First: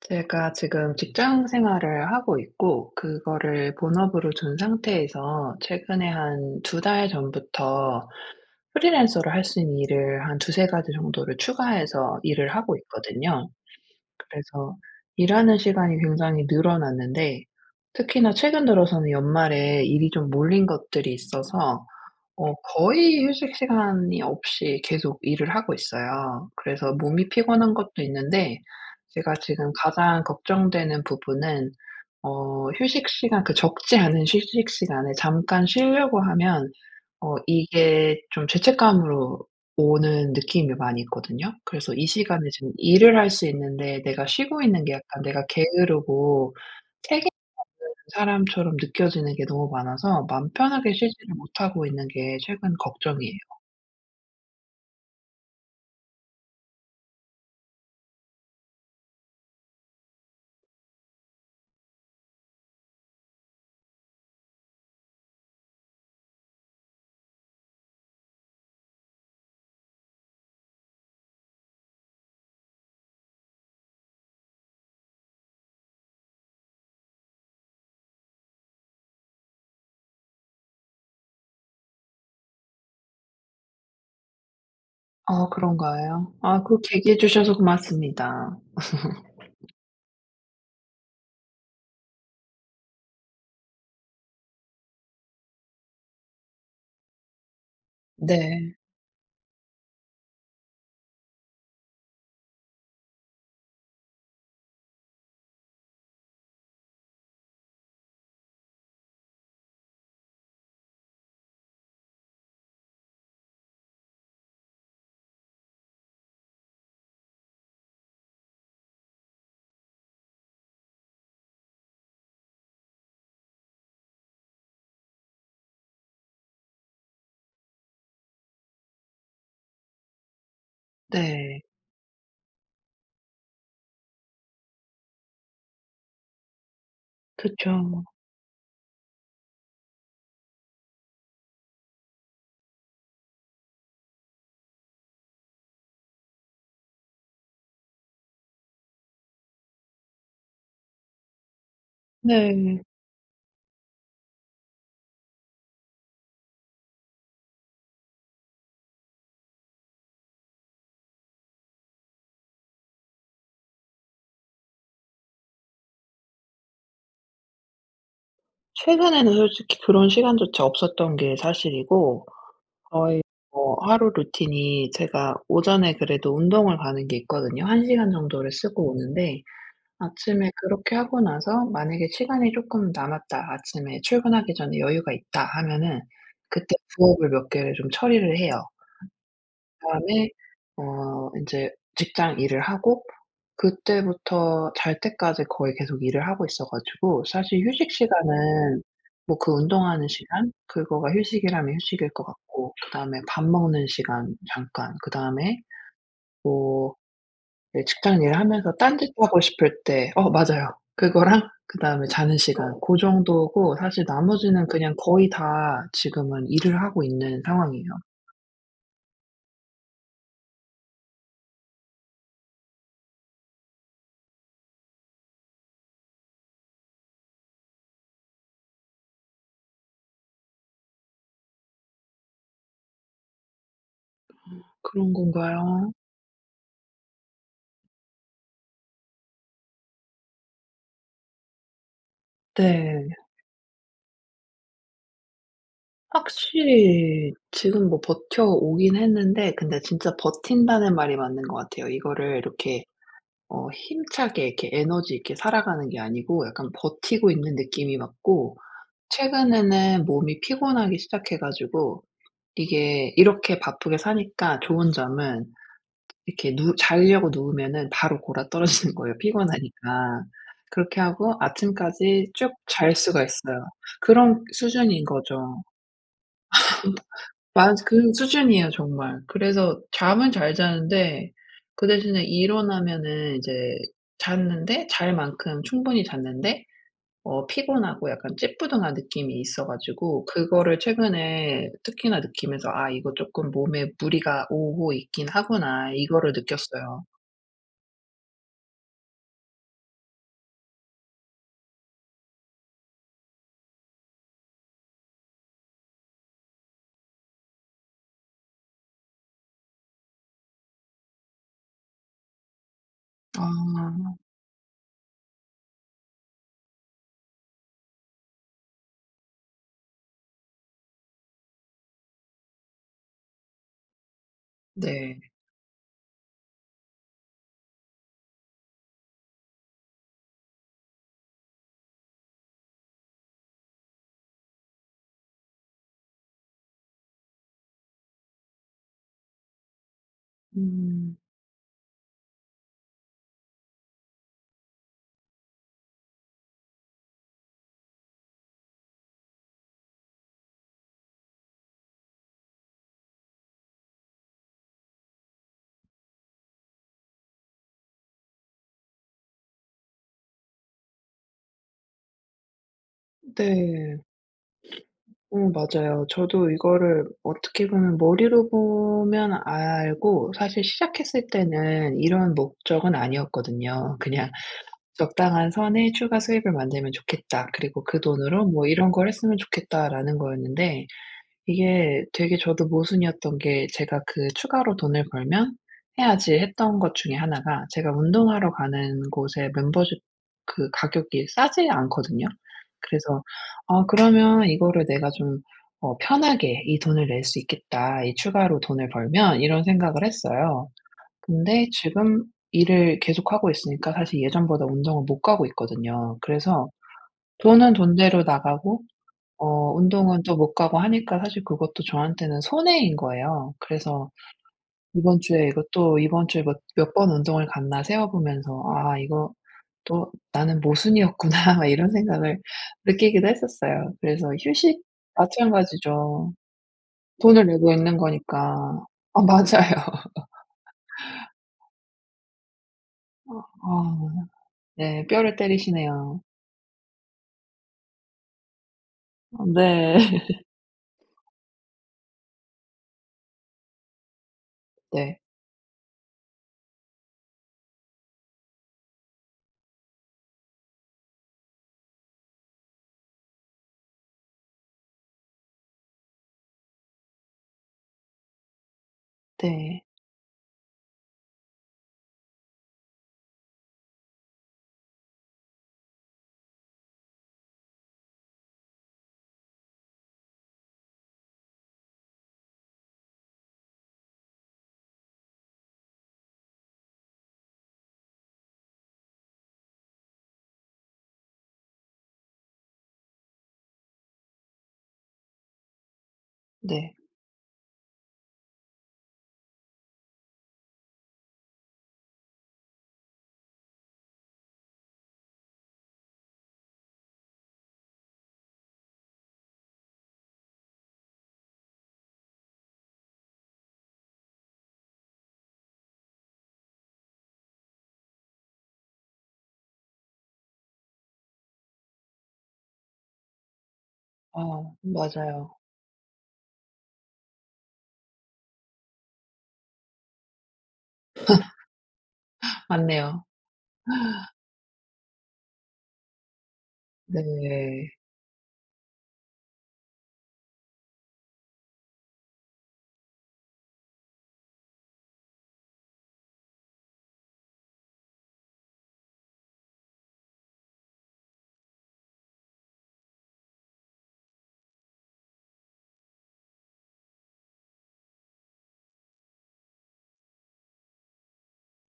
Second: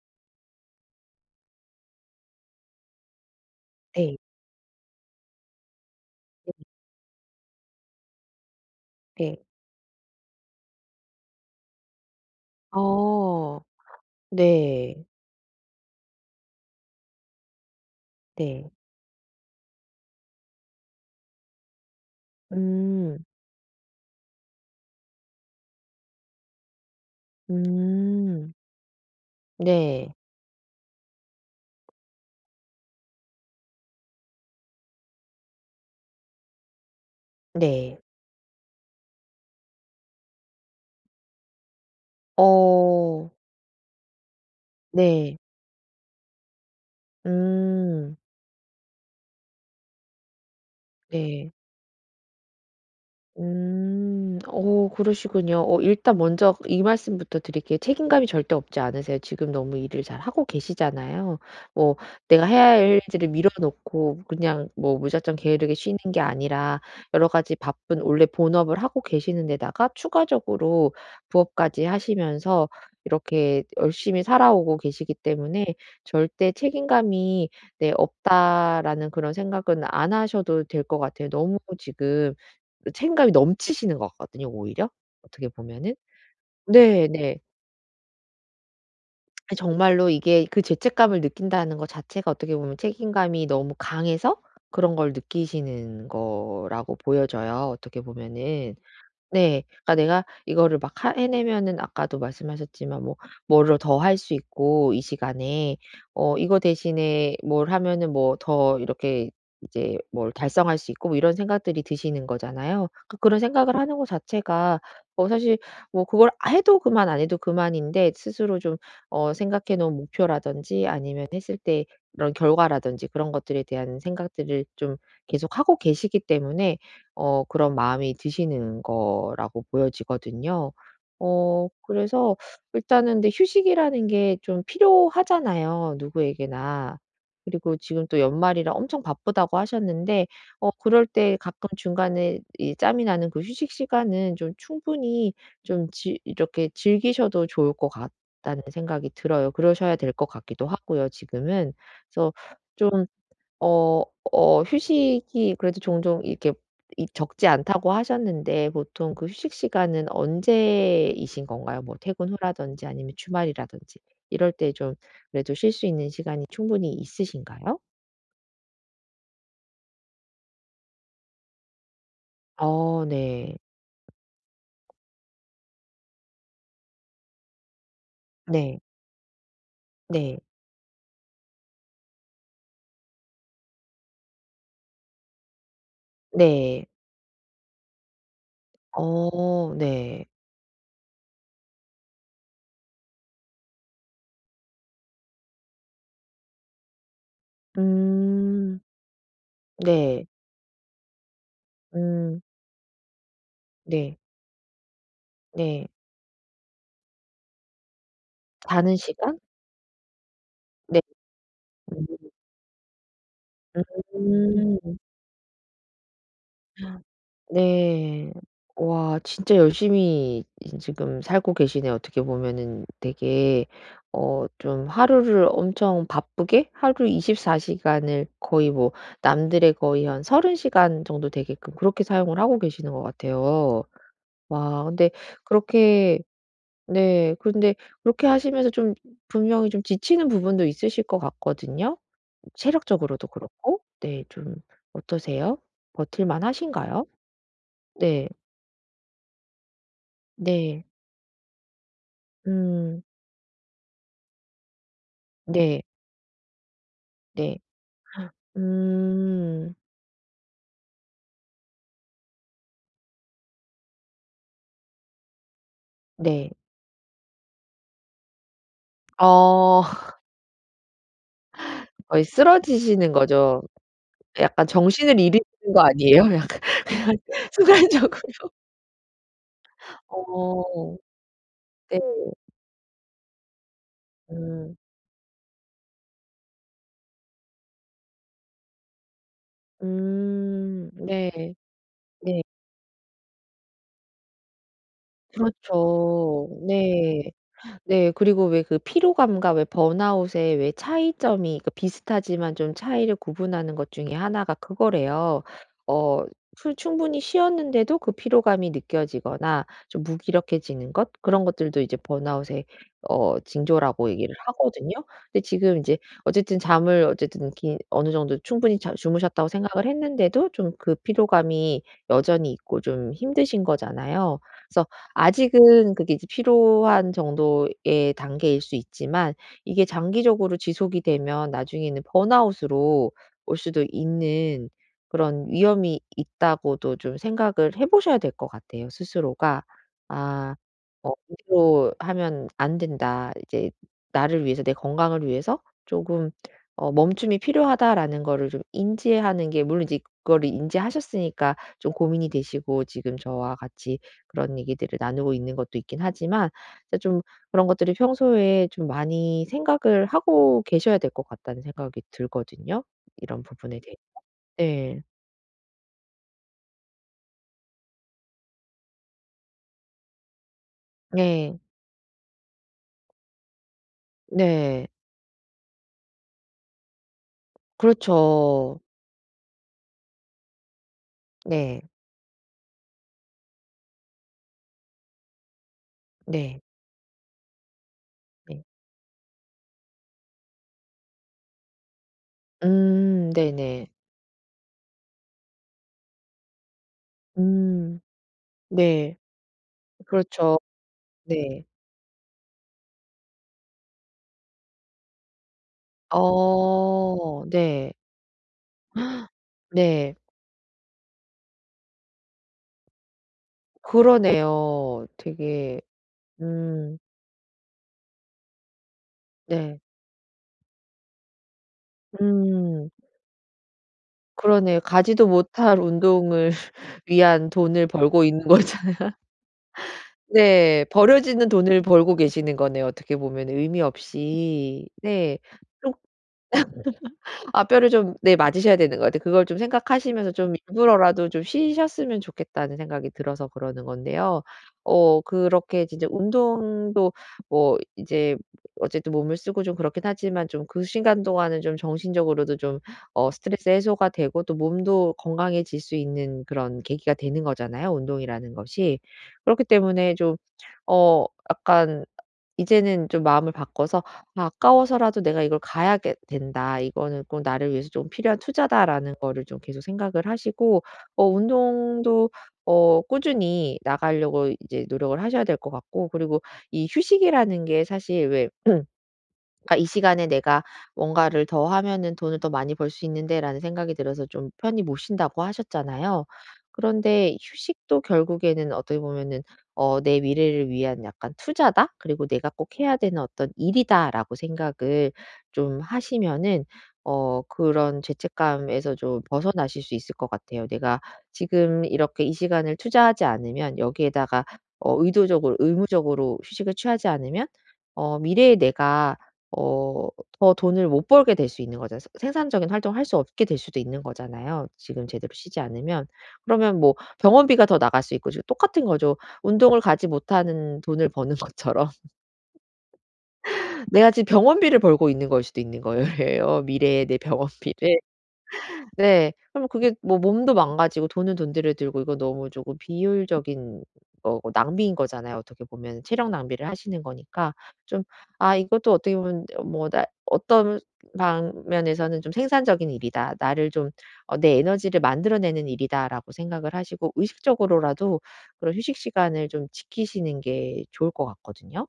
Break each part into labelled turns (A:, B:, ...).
A: 제가 지금 직장 생활을 하고 있고, 그거를
B: 네.
A: 본업으로 둔 상태에서 최근에
B: 네.
A: 한 두 달 전부터 프리랜서로
B: 네.
A: 할 수 있는 일을 한 두세 가지 정도를 추가해서 일을 하고 있거든요.
B: 어.
A: 그래서
B: 네.
A: 일하는 시간이 굉장히 늘어났는데, 특히나 최근
B: 네.
A: 들어서는 연말에 일이 좀 몰린 것들이 있어서
B: 음.
A: 거의 휴식 시간이 없이 계속 일을 하고 있어요. 그래서 몸이 피곤한 것도
B: 음.
A: 있는데, 제가 지금
B: 네.
A: 가장 걱정되는 부분은 휴식 시간, 그 적지 않은 휴식 시간에 잠깐 쉬려고 하면
B: 네.
A: 이게 좀 죄책감으로 오는 느낌이 많이 있거든요. 그래서 이 시간에 지금 일을 할
B: 어.
A: 수 있는데 내가 쉬고 있는 게, 약간
B: 네.
A: 내가 게으르고 책임
B: 음.
A: 사람처럼 느껴지는 게 너무 많아서 맘 편하게 쉬지를
B: 네.
A: 못하고 있는 게 최근 걱정이에요.
B: 음. 그러시군요. 일단 먼저 이 말씀부터 드릴게요. 책임감이 절대 없지 않으세요. 지금 너무 일을 잘하고 계시잖아요. 뭐 내가 해야 할 일들을 미뤄 놓고 그냥 뭐 무작정 게으르게 쉬는 게 아니라 여러 가지 바쁜 원래 본업을 하고 계시는 데다가 추가적으로 부업까지 하시면서 이렇게 열심히 살아오고 계시기 때문에 절대 '책임감이 네 없다.'라는 그런 생각은 안 하셔도 될 것 같아요. 너무 지금 책임감이 넘치시는 것 같거든요, 오히려
A: 아
B: 어떻게 보면은.
A: 그런가요? 아, 그렇게 얘기해
B: 네네.
A: 주셔서 고맙습니다.
B: 아 정말로 이게 그 죄책감을 느낀다는 것 자체가 어떻게 보면 책임감이 너무 강해서 그런 걸 느끼시는 거라고 보여져요, 어떻게
A: 네.
B: 보면은. 네. 그러니까 내가 이거를 막 하 해내면은 아까도 말씀하셨지만 뭐 뭐를 더 할 수 있고 이 시간에 이거 대신에 뭘 하면은 뭐 더 이렇게 이제 뭘 달성할 수 있고 뭐 이런 생각들이 드시는 거잖아요. 그런 생각을 하는 거 자체가 사실 뭐 그걸 해도 그만 안 해도 그만인데 스스로 좀 생각해 놓은 목표라든지 아니면 했을 때 그런 결과라든지 그런 것들에 대한 생각들을 좀 계속하고 계시기 때문에 그런 마음이 드시는 거라고 보여지거든요.
A: 네.
B: 그래서 일단은 근데 휴식이라는 게 좀 필요하잖아요, 누구에게나. 그리고
A: 그쵸.
B: 지금 또 연말이라 엄청 바쁘다고 하셨는데 그럴 때 가끔 중간에 이 짬이 나는 그 휴식 시간은 좀 충분히 좀 지 이렇게 즐기셔도 좋을 것 같다는 생각이 들어요. 그러셔야 될 것 같기도 하고요, 지금은. 그래서
A: 네.
B: 좀 어 휴식이 그래도 종종 이렇게 이 적지 않다고 하셨는데 보통 그 휴식 시간은 언제이신 건가요? 뭐 퇴근 후라든지 아니면 주말이라든지 이럴 때 좀 그래도 쉴 수 있는 시간이 충분히 있으신가요?
A: 최근에는 솔직히 그런 시간조차 없었던 게 사실이고,
B: 어
A: 거의
B: 네.
A: 뭐 하루 루틴이, 제가 오전에 그래도 운동을 가는 게 있거든요. 한 시간 정도를
B: 네.
A: 쓰고 오는데,
B: 네.
A: 아침에 그렇게 하고 나서 만약에 시간이 조금 남았다, 아침에 출근하기 전에 여유가 있다 하면은 그때
B: 네.
A: 부업을 몇 개를 좀 처리를 해요.
B: 어 네.
A: 그다음에 인제 직장 일을 하고, 그때부터 잘 때까지 거의 계속 일을 하고 있어 가지고, 사실 휴식
B: 음.
A: 시간은 뭐 그 운동하는
B: 네.
A: 시간, 그거가 휴식이라면 휴식일 것
B: 음.
A: 같고, 그다음에 밥 먹는
B: 네.
A: 시간 잠깐, 그다음에
B: 네.
A: 뭐 예 직장 일 하면서
B: 자는 시간?
A: 딴짓하고 싶을 때, 어 맞아요,
B: 네.
A: 그거랑 그다음에
B: 음.
A: 자는 시간, 고 정도고, 사실 나머지는
B: 음.
A: 그냥 거의 다 지금은 일을 하고 있는 상황이에요.
B: 네. 와, 진짜 열심히 이 지금 살고 계시네요. 어떻게 보면은 되게 어 좀 하루를 엄청 바쁘게 하루 24시간 시간을 거의 뭐 남들의 거의 한 30시간 시간 정도 되게끔 그렇게 사용을 하고 계시는 것 같아요. 와, 근데
A: 그런 건가요?
B: 그렇게 네 근데 그렇게 하시면서 좀 분명히 좀 지치는 부분도 있으실 것 같거든요.
A: 네.
B: 체력적으로도 그렇고. 네 좀 어떠세요? 버틸 만하신가요?
A: 확실히 지금 뭐
B: 네.
A: 버텨오긴 했는데, 근데 진짜
B: 네.
A: 버틴다는 말이 맞는 것 같아요. 이거를 이렇게
B: 음.
A: 힘차게 이렇게 에너지 있게
B: 네.
A: 살아가는 게 아니고, 약간 버티고 있는
B: 네.
A: 느낌이 맞고,
B: 음.
A: 최근에는 몸이 피곤하기 시작해 가지고, 이게 이렇게 바쁘게 사니까 좋은 점은,
B: 네.
A: 이렇게 누 자려고 누우면은 바로 골아떨어지는 거예요,
B: 어.
A: 피곤하니까. 그렇게 하고
B: 거의
A: 아침까지 쭉 잘
B: 쓰러지시는
A: 수가
B: 거죠.
A: 있어요. 그런
B: 약간
A: 수준인
B: 정신을
A: 거죠.
B: 잃으시는 거 아니에요? 약간 그냥
A: 맞 그
B: 순간적으로.
A: 수준이에요, 정말. 그래서 잠은 잘
B: 어.
A: 자는데 그
B: 네.
A: 대신에 일어나면은 이제,
B: 음.
A: 잤는데 잘 만큼 충분히 잤는데 피곤하고 약간 찌뿌둥한 느낌이 있어 가지고, 네. 그거를
B: 음. 네.
A: 최근에 특히나
B: 네.
A: 느끼면서, '아 이거 쪼끔 몸에 무리가 오고 있긴 하구나.' 이거를
B: 그렇죠.
A: 느꼈어요.
B: 네. 네. 그리고 왜 그 피로감과 왜 번아웃의 왜 차이점이 그 비슷하지만 좀 차이를 구분하는 것 중에 하나가 그거래요. 어 충분히 쉬었는데도 그 피로감이 느껴지거나 좀 무기력해지는 것 그런 것들도 이제 번아웃의 징조라고
A: 아
B: 얘기를 하거든요. 근데 지금 이제 어쨌든 잠을 어쨌든 긴 어느 정도 충분히 자 주무셨다고 생각을 했는데도 좀 그 피로감이 여전히 있고 좀 힘드신 거잖아요. 그래서
A: 네.
B: 아직은 그게 이제 필요한 정도의 단계일 수 있지만 이게 장기적으로 지속이 되면 나중에는 번아웃으로 올 수도 있는 그런 위험이 있다고도 좀 생각을 해 보셔야 될 것 같아요, 스스로가. '아 어
A: 음
B: 이대로 하면 안 된다. 이제 나를 위해서 내 건강을 위해서 조금 멈춤이 필요하다.'라는 거를 좀 인지하는 게, 물론 이제 그거를 인지하셨으니까 좀 고민이 되시고 지금 저와 같이 그런 얘기들을 나누고 있는 것도 있긴 하지만 이제 좀 그런 것들이 평소에 좀 많이 생각을 하고 계셔야 될 것 같다는 생각이 들거든요, 이런 부분에
A: 네.
B: 대해. 네.
A: 어 맞아요. 저도 이거를 어떻게 보면 머리로 보면 알고, 사실 시작했을
B: 네.
A: 때는 이런 목적은 아니었거든요. 그냥
B: 네.
A: '적당한 선에 추가 수입을 만들면 좋겠다. 그리고 그 돈으로 뭐
B: 그렇죠.
A: 이런 걸 했으면 좋겠다.'라는 거였는데,
B: 네.
A: 이게 되게 저도 모순이었던 게, 제가 그 추가로 돈을 벌면 해야지
B: 네.
A: 했던 것 중에 하나가, 제가 운동하러
B: 네.
A: 가는 곳의 멤버십, 그 가격이 싸지 않거든요. 그래서 '아
B: 네네.
A: 그러면 이거를 내가 좀 편하게 이 돈을 낼 수
B: 음
A: 있겠다, 이 추가로 돈을
B: 네.
A: 벌면.' 이런 생각을
B: 그렇죠.
A: 했어요.
B: 네.
A: 근데 지금 일을 계속하고 있으니까 사실 예전보다 운동을 못 가고 있거든요. 그래서
B: 어
A: 돈은
B: 네.
A: 돈대로 나가고,
B: 네.
A: 운동은 또 못 가고 하니까 사실 그것도 저한테는 손해인 거예요. 그래서
B: 그러네요.
A: 이번 주에
B: 되게
A: 몇
B: 음
A: 번 운동을 갔나 세어 보면서, '아 이거
B: 네.
A: 또 나는 모순이었구나.' 막 이런 생각을
B: 음
A: 느끼기도 했었어요. 그래서 휴식,
B: 그러네요. 가지도 못할
A: 마찬가지죠.
B: 운동을
A: 돈을
B: 위한
A: 내고
B: 돈을
A: 있는
B: 벌고 있는
A: 거니까.
B: 거잖아요.
A: 아 맞아요.
B: 네. 버려지는 돈을 벌고 계시는 거네요, 어떻게 보면 의미
A: 아
B: 없이.
A: 네. 뼈를
B: 네.
A: 때리시네요.
B: 아 뼈를 좀 네 맞으셔야 되는 것 같아요.
A: 아
B: 그걸 좀
A: 네.
B: 생각하시면서 좀 일부러라도 좀 쉬셨으면 좋겠다는 생각이 들어서 그러는 건데요.
A: 네.
B: 어 그렇게 진짜 운동도 뭐 이제 어쨌든 몸을 쓰고 좀 그렇긴 하지만 좀 그 시간 동안은 좀 정신적으로도 좀 스트레스 해소가 되고 또 몸도 건강해질 수 있는 그런 계기가 되는 거잖아요, 운동이라는 것이. 그렇기
A: 네.
B: 때문에 좀 어 약간 이제는 좀 마음을 바꿔서 아 아까워서라도 '내가 이걸 가야게 된다. 이거는 꼭 나를 위해서 좀 필요한 투자다.'라는 거를 좀 계속 생각을 하시고 어 운동도 꾸준히 나가려고 이제 노력을 하셔야 될 것 같고, 그리고 이 휴식이라는 게 사실 왜 그러니까 '이 시간에 내가 뭔가를 더 하면은 돈을 더 많이 벌 수 있는데.'라는 생각이 들어서 좀 편히 못 쉰다고 하셨잖아요.
A: 네.
B: 그런데 휴식도 결국에는 어떻게 보면은 '내 미래를 위한 약간 투자다. 그리고 내가 꼭 해야 되는 어떤 일이다.'라고 생각을 좀 하시면은 그런 죄책감에서 좀 벗어나실 수 있을 것 같아요. '내가 지금 이렇게 이 시간을 투자하지 않으면 여기에다가 의도적으로 의무적으로 휴식을 취하지 않으면 미래에 내가 어 더 돈을 못 벌게 될 수 있는 거잖아요. 생 생산적인 활동을 할 수 없게 될 수도 있는
A: 아
B: 거잖아요, 지금 제대로
A: 맞아요.
B: 쉬지 않으면. 그러면 뭐 병원비가 더 나갈 수 있고, 지금 똑같은 거죠. 운동을 가지 못하는 돈을 버는 것처럼
A: 맞네요.
B: 내가 지금 병원비를 벌고 있는 걸 수도 있는 거예요, 미래의 내
A: 네.
B: 병원비를. 네. 그럼 그게 뭐 몸도 망가지고 돈은 돈대로 들고 이거 너무 조금 비효율적인 거고 낭비인 거잖아요. 어떻게 보면 체력 낭비를 하시는 거니까 좀 아 이것도 어떻게 보면 뭐 나 어떤 방면에서는 좀 '생산적인 일이다. 나를 좀 내 에너지를 만들어내는 일이다.'라고 생각을 하시고 의식적으로라도 그런 휴식 시간을 좀 지키시는 게 좋을 것 같거든요.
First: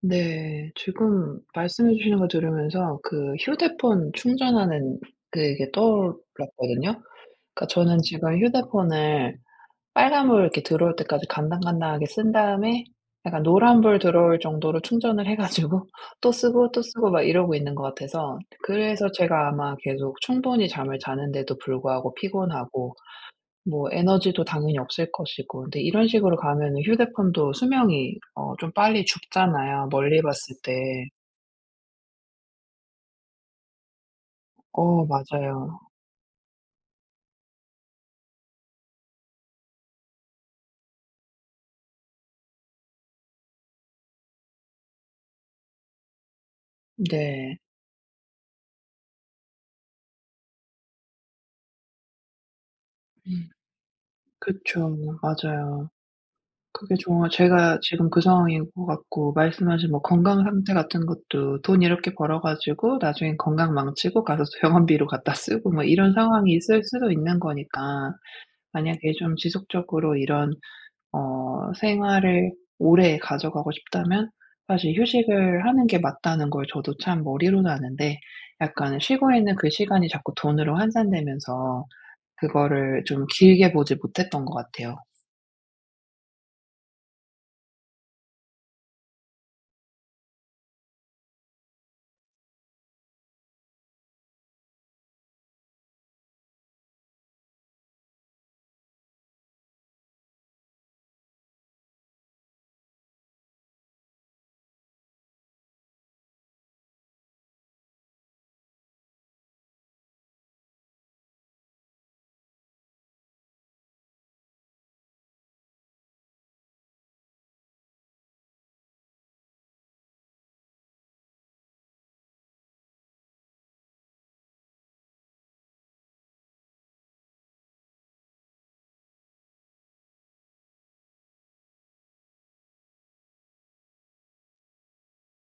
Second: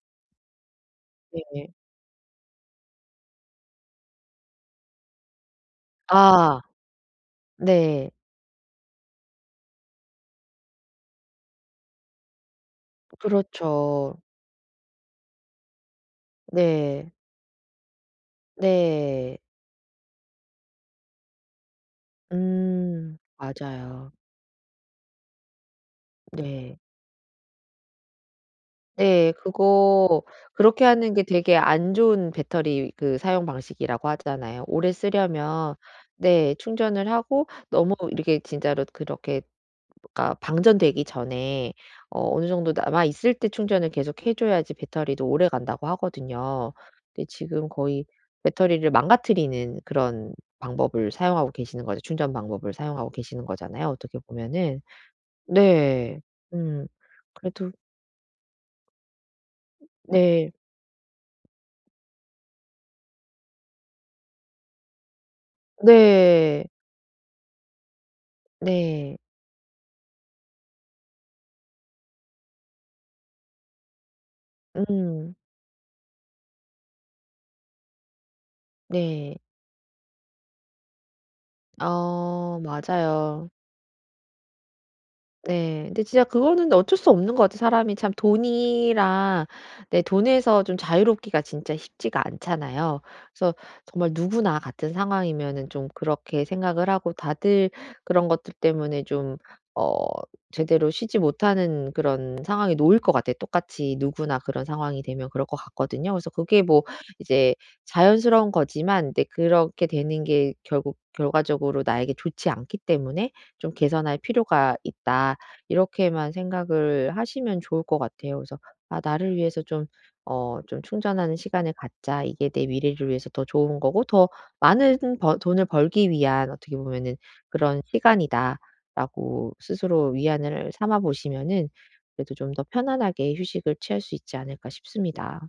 A: 네. 지금
B: 네.
A: 말씀해 주시는 거 들으면서 그 휴대폰 충전하는, 그게
B: 아.
A: 떠올랐거든요. 그러니까 저는
B: 네.
A: 지금 휴대폰을 빨간불 이렇게 들어올 때까지 간당간당하게 쓴 다음에, 약간 노란불
B: 그렇죠.
A: 들어올 정도로 충전을 해 가지고 또 쓰고, 또 쓰고
B: 네.
A: 막 이러고 있는 것 같아서, 그래서
B: 네.
A: 제가 아마 계속 충분히 잠을 자는데도 불구하고 피곤하고,
B: 음.
A: 뭐
B: 맞아요.
A: 에너지도 당연히 없을 것이고, 근데 이런 식으로
B: 네.
A: 가면은 휴대폰도 수명이 좀 빨리
B: 네.
A: 죽잖아요, 멀리
B: 그거
A: 봤을 때.
B: 그렇게 하는 게 되게 안 좋은 배터리 그 사용 방식이라고 하잖아요. 오래
A: 어
B: 쓰려면
A: 맞아요.
B: 네 충전을 하고 너무 이렇게 진짜로 그렇게, 그러니까 방전되기 전에 어느 정도 남아 있을 때 충전을 계속 해 줘야지 배터리도 오래간다고 하거든요. 근데
A: 네.
B: 지금 거의 배터리를 망가뜨리는 그런 방법을 사용하고 계시는 거죠. 충전 방법을 사용하고 계시는 거잖아요, 어떻게 보면은.
A: 그쵸. 맞아요.
B: 네. 음.
A: 그게 정말
B: 그래도
A: 제가 지금 그 상황인 것 같고, 말씀하신 뭐 건강
B: 네.
A: 상태 같은 것도, 돈 이렇게 벌어 가지고 나중에 건강 망치고 가서 병원비로 갖다 쓰고 뭐 이런 상황이
B: 네.
A: 있을 수도 있는 거니까, 만약에
B: 네.
A: 좀 지속적으로 이런 생활을 오래 가져가고 싶다면, 사실
B: 음.
A: 휴식을 하는 게 맞다는 걸 저도 참 머리로는 아는데, 약간 쉬고
B: 네.
A: 있는 그 시간이 자꾸 돈으로 환산되면서
B: 어
A: 그거를 좀
B: 맞아요.
A: 길게 보지 못했던 것 같아요.
B: 네. 근데 진짜 그거는 어쩔 수 없는 것 같아요. 사람이 참 돈이랑 네 돈에서 좀 자유롭기가 진짜 쉽지가 않잖아요. 그래서 정말 누구나 같은 상황이면은 좀 그렇게 생각을 하고 다들 그런 것들 때문에 좀 어 제대로 쉬지 못하는 그런 상황에 놓일 것 같아요. 똑같이 누구나 그런 상황이 되면 그럴 것 같거든요. 그래서 그게 뭐 이제 자연스러운 거지만 근데 그렇게 되는 게 결국 결과적으로 나에게 좋지 않기 때문에 좀 '개선할 필요가 있다.' 이렇게만 생각을 하시면 좋을 것 같아요. 그래서 '아 나를 위해서 좀 좀 충전하는 시간을 갖자. 이게 내 미래를 위해서 더 좋은 거고 더 많은 버 돈을 벌기 위한 어떻게 보면은 그런 시간이다.'라고 스스로 위안을 삼아 보시면은 그래도 좀 더 편안하게 휴식을 취할 수 있지 않을까 싶습니다.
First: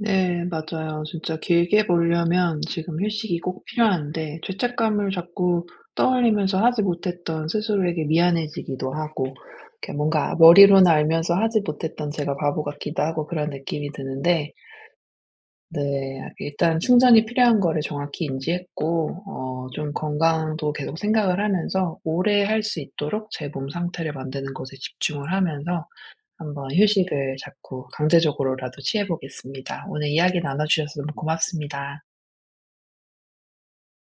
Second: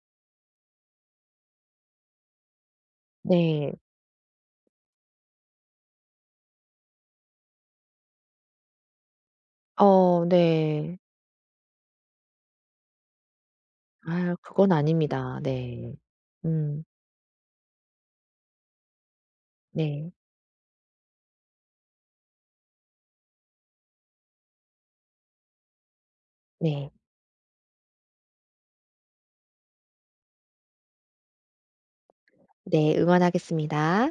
A: 네 맞아요. 진짜 길게 보려면 지금 휴식이 꼭
B: 네.
A: 필요한데, 죄책감을 자꾸 떠올리면서 하지 못했던 스스로에게 미안해지기도 하고, 이렇게
B: 어
A: 뭔가 머리로는
B: 네.
A: 알면서 하지 못했던 제가 바보 같기도 하고 그런 느낌이
B: 아
A: 드는데,
B: 그건 아닙니다. 네.
A: 네. 아 일단
B: 음.
A: 충전이 필요한 거를 정확히 인지했고, 좀
B: 네.
A: 건강도 계속 생각을 하면서 오래 할 수 있도록 제 몸 상태를 만드는 것에 집중을 하면서, 한번
B: 네.
A: 휴식을 자꾸 강제적으로라도 취해 보겠습니다. 오늘 이야기 나눠 주셔서 너무 고맙습니다.
B: 네. 응원하겠습니다.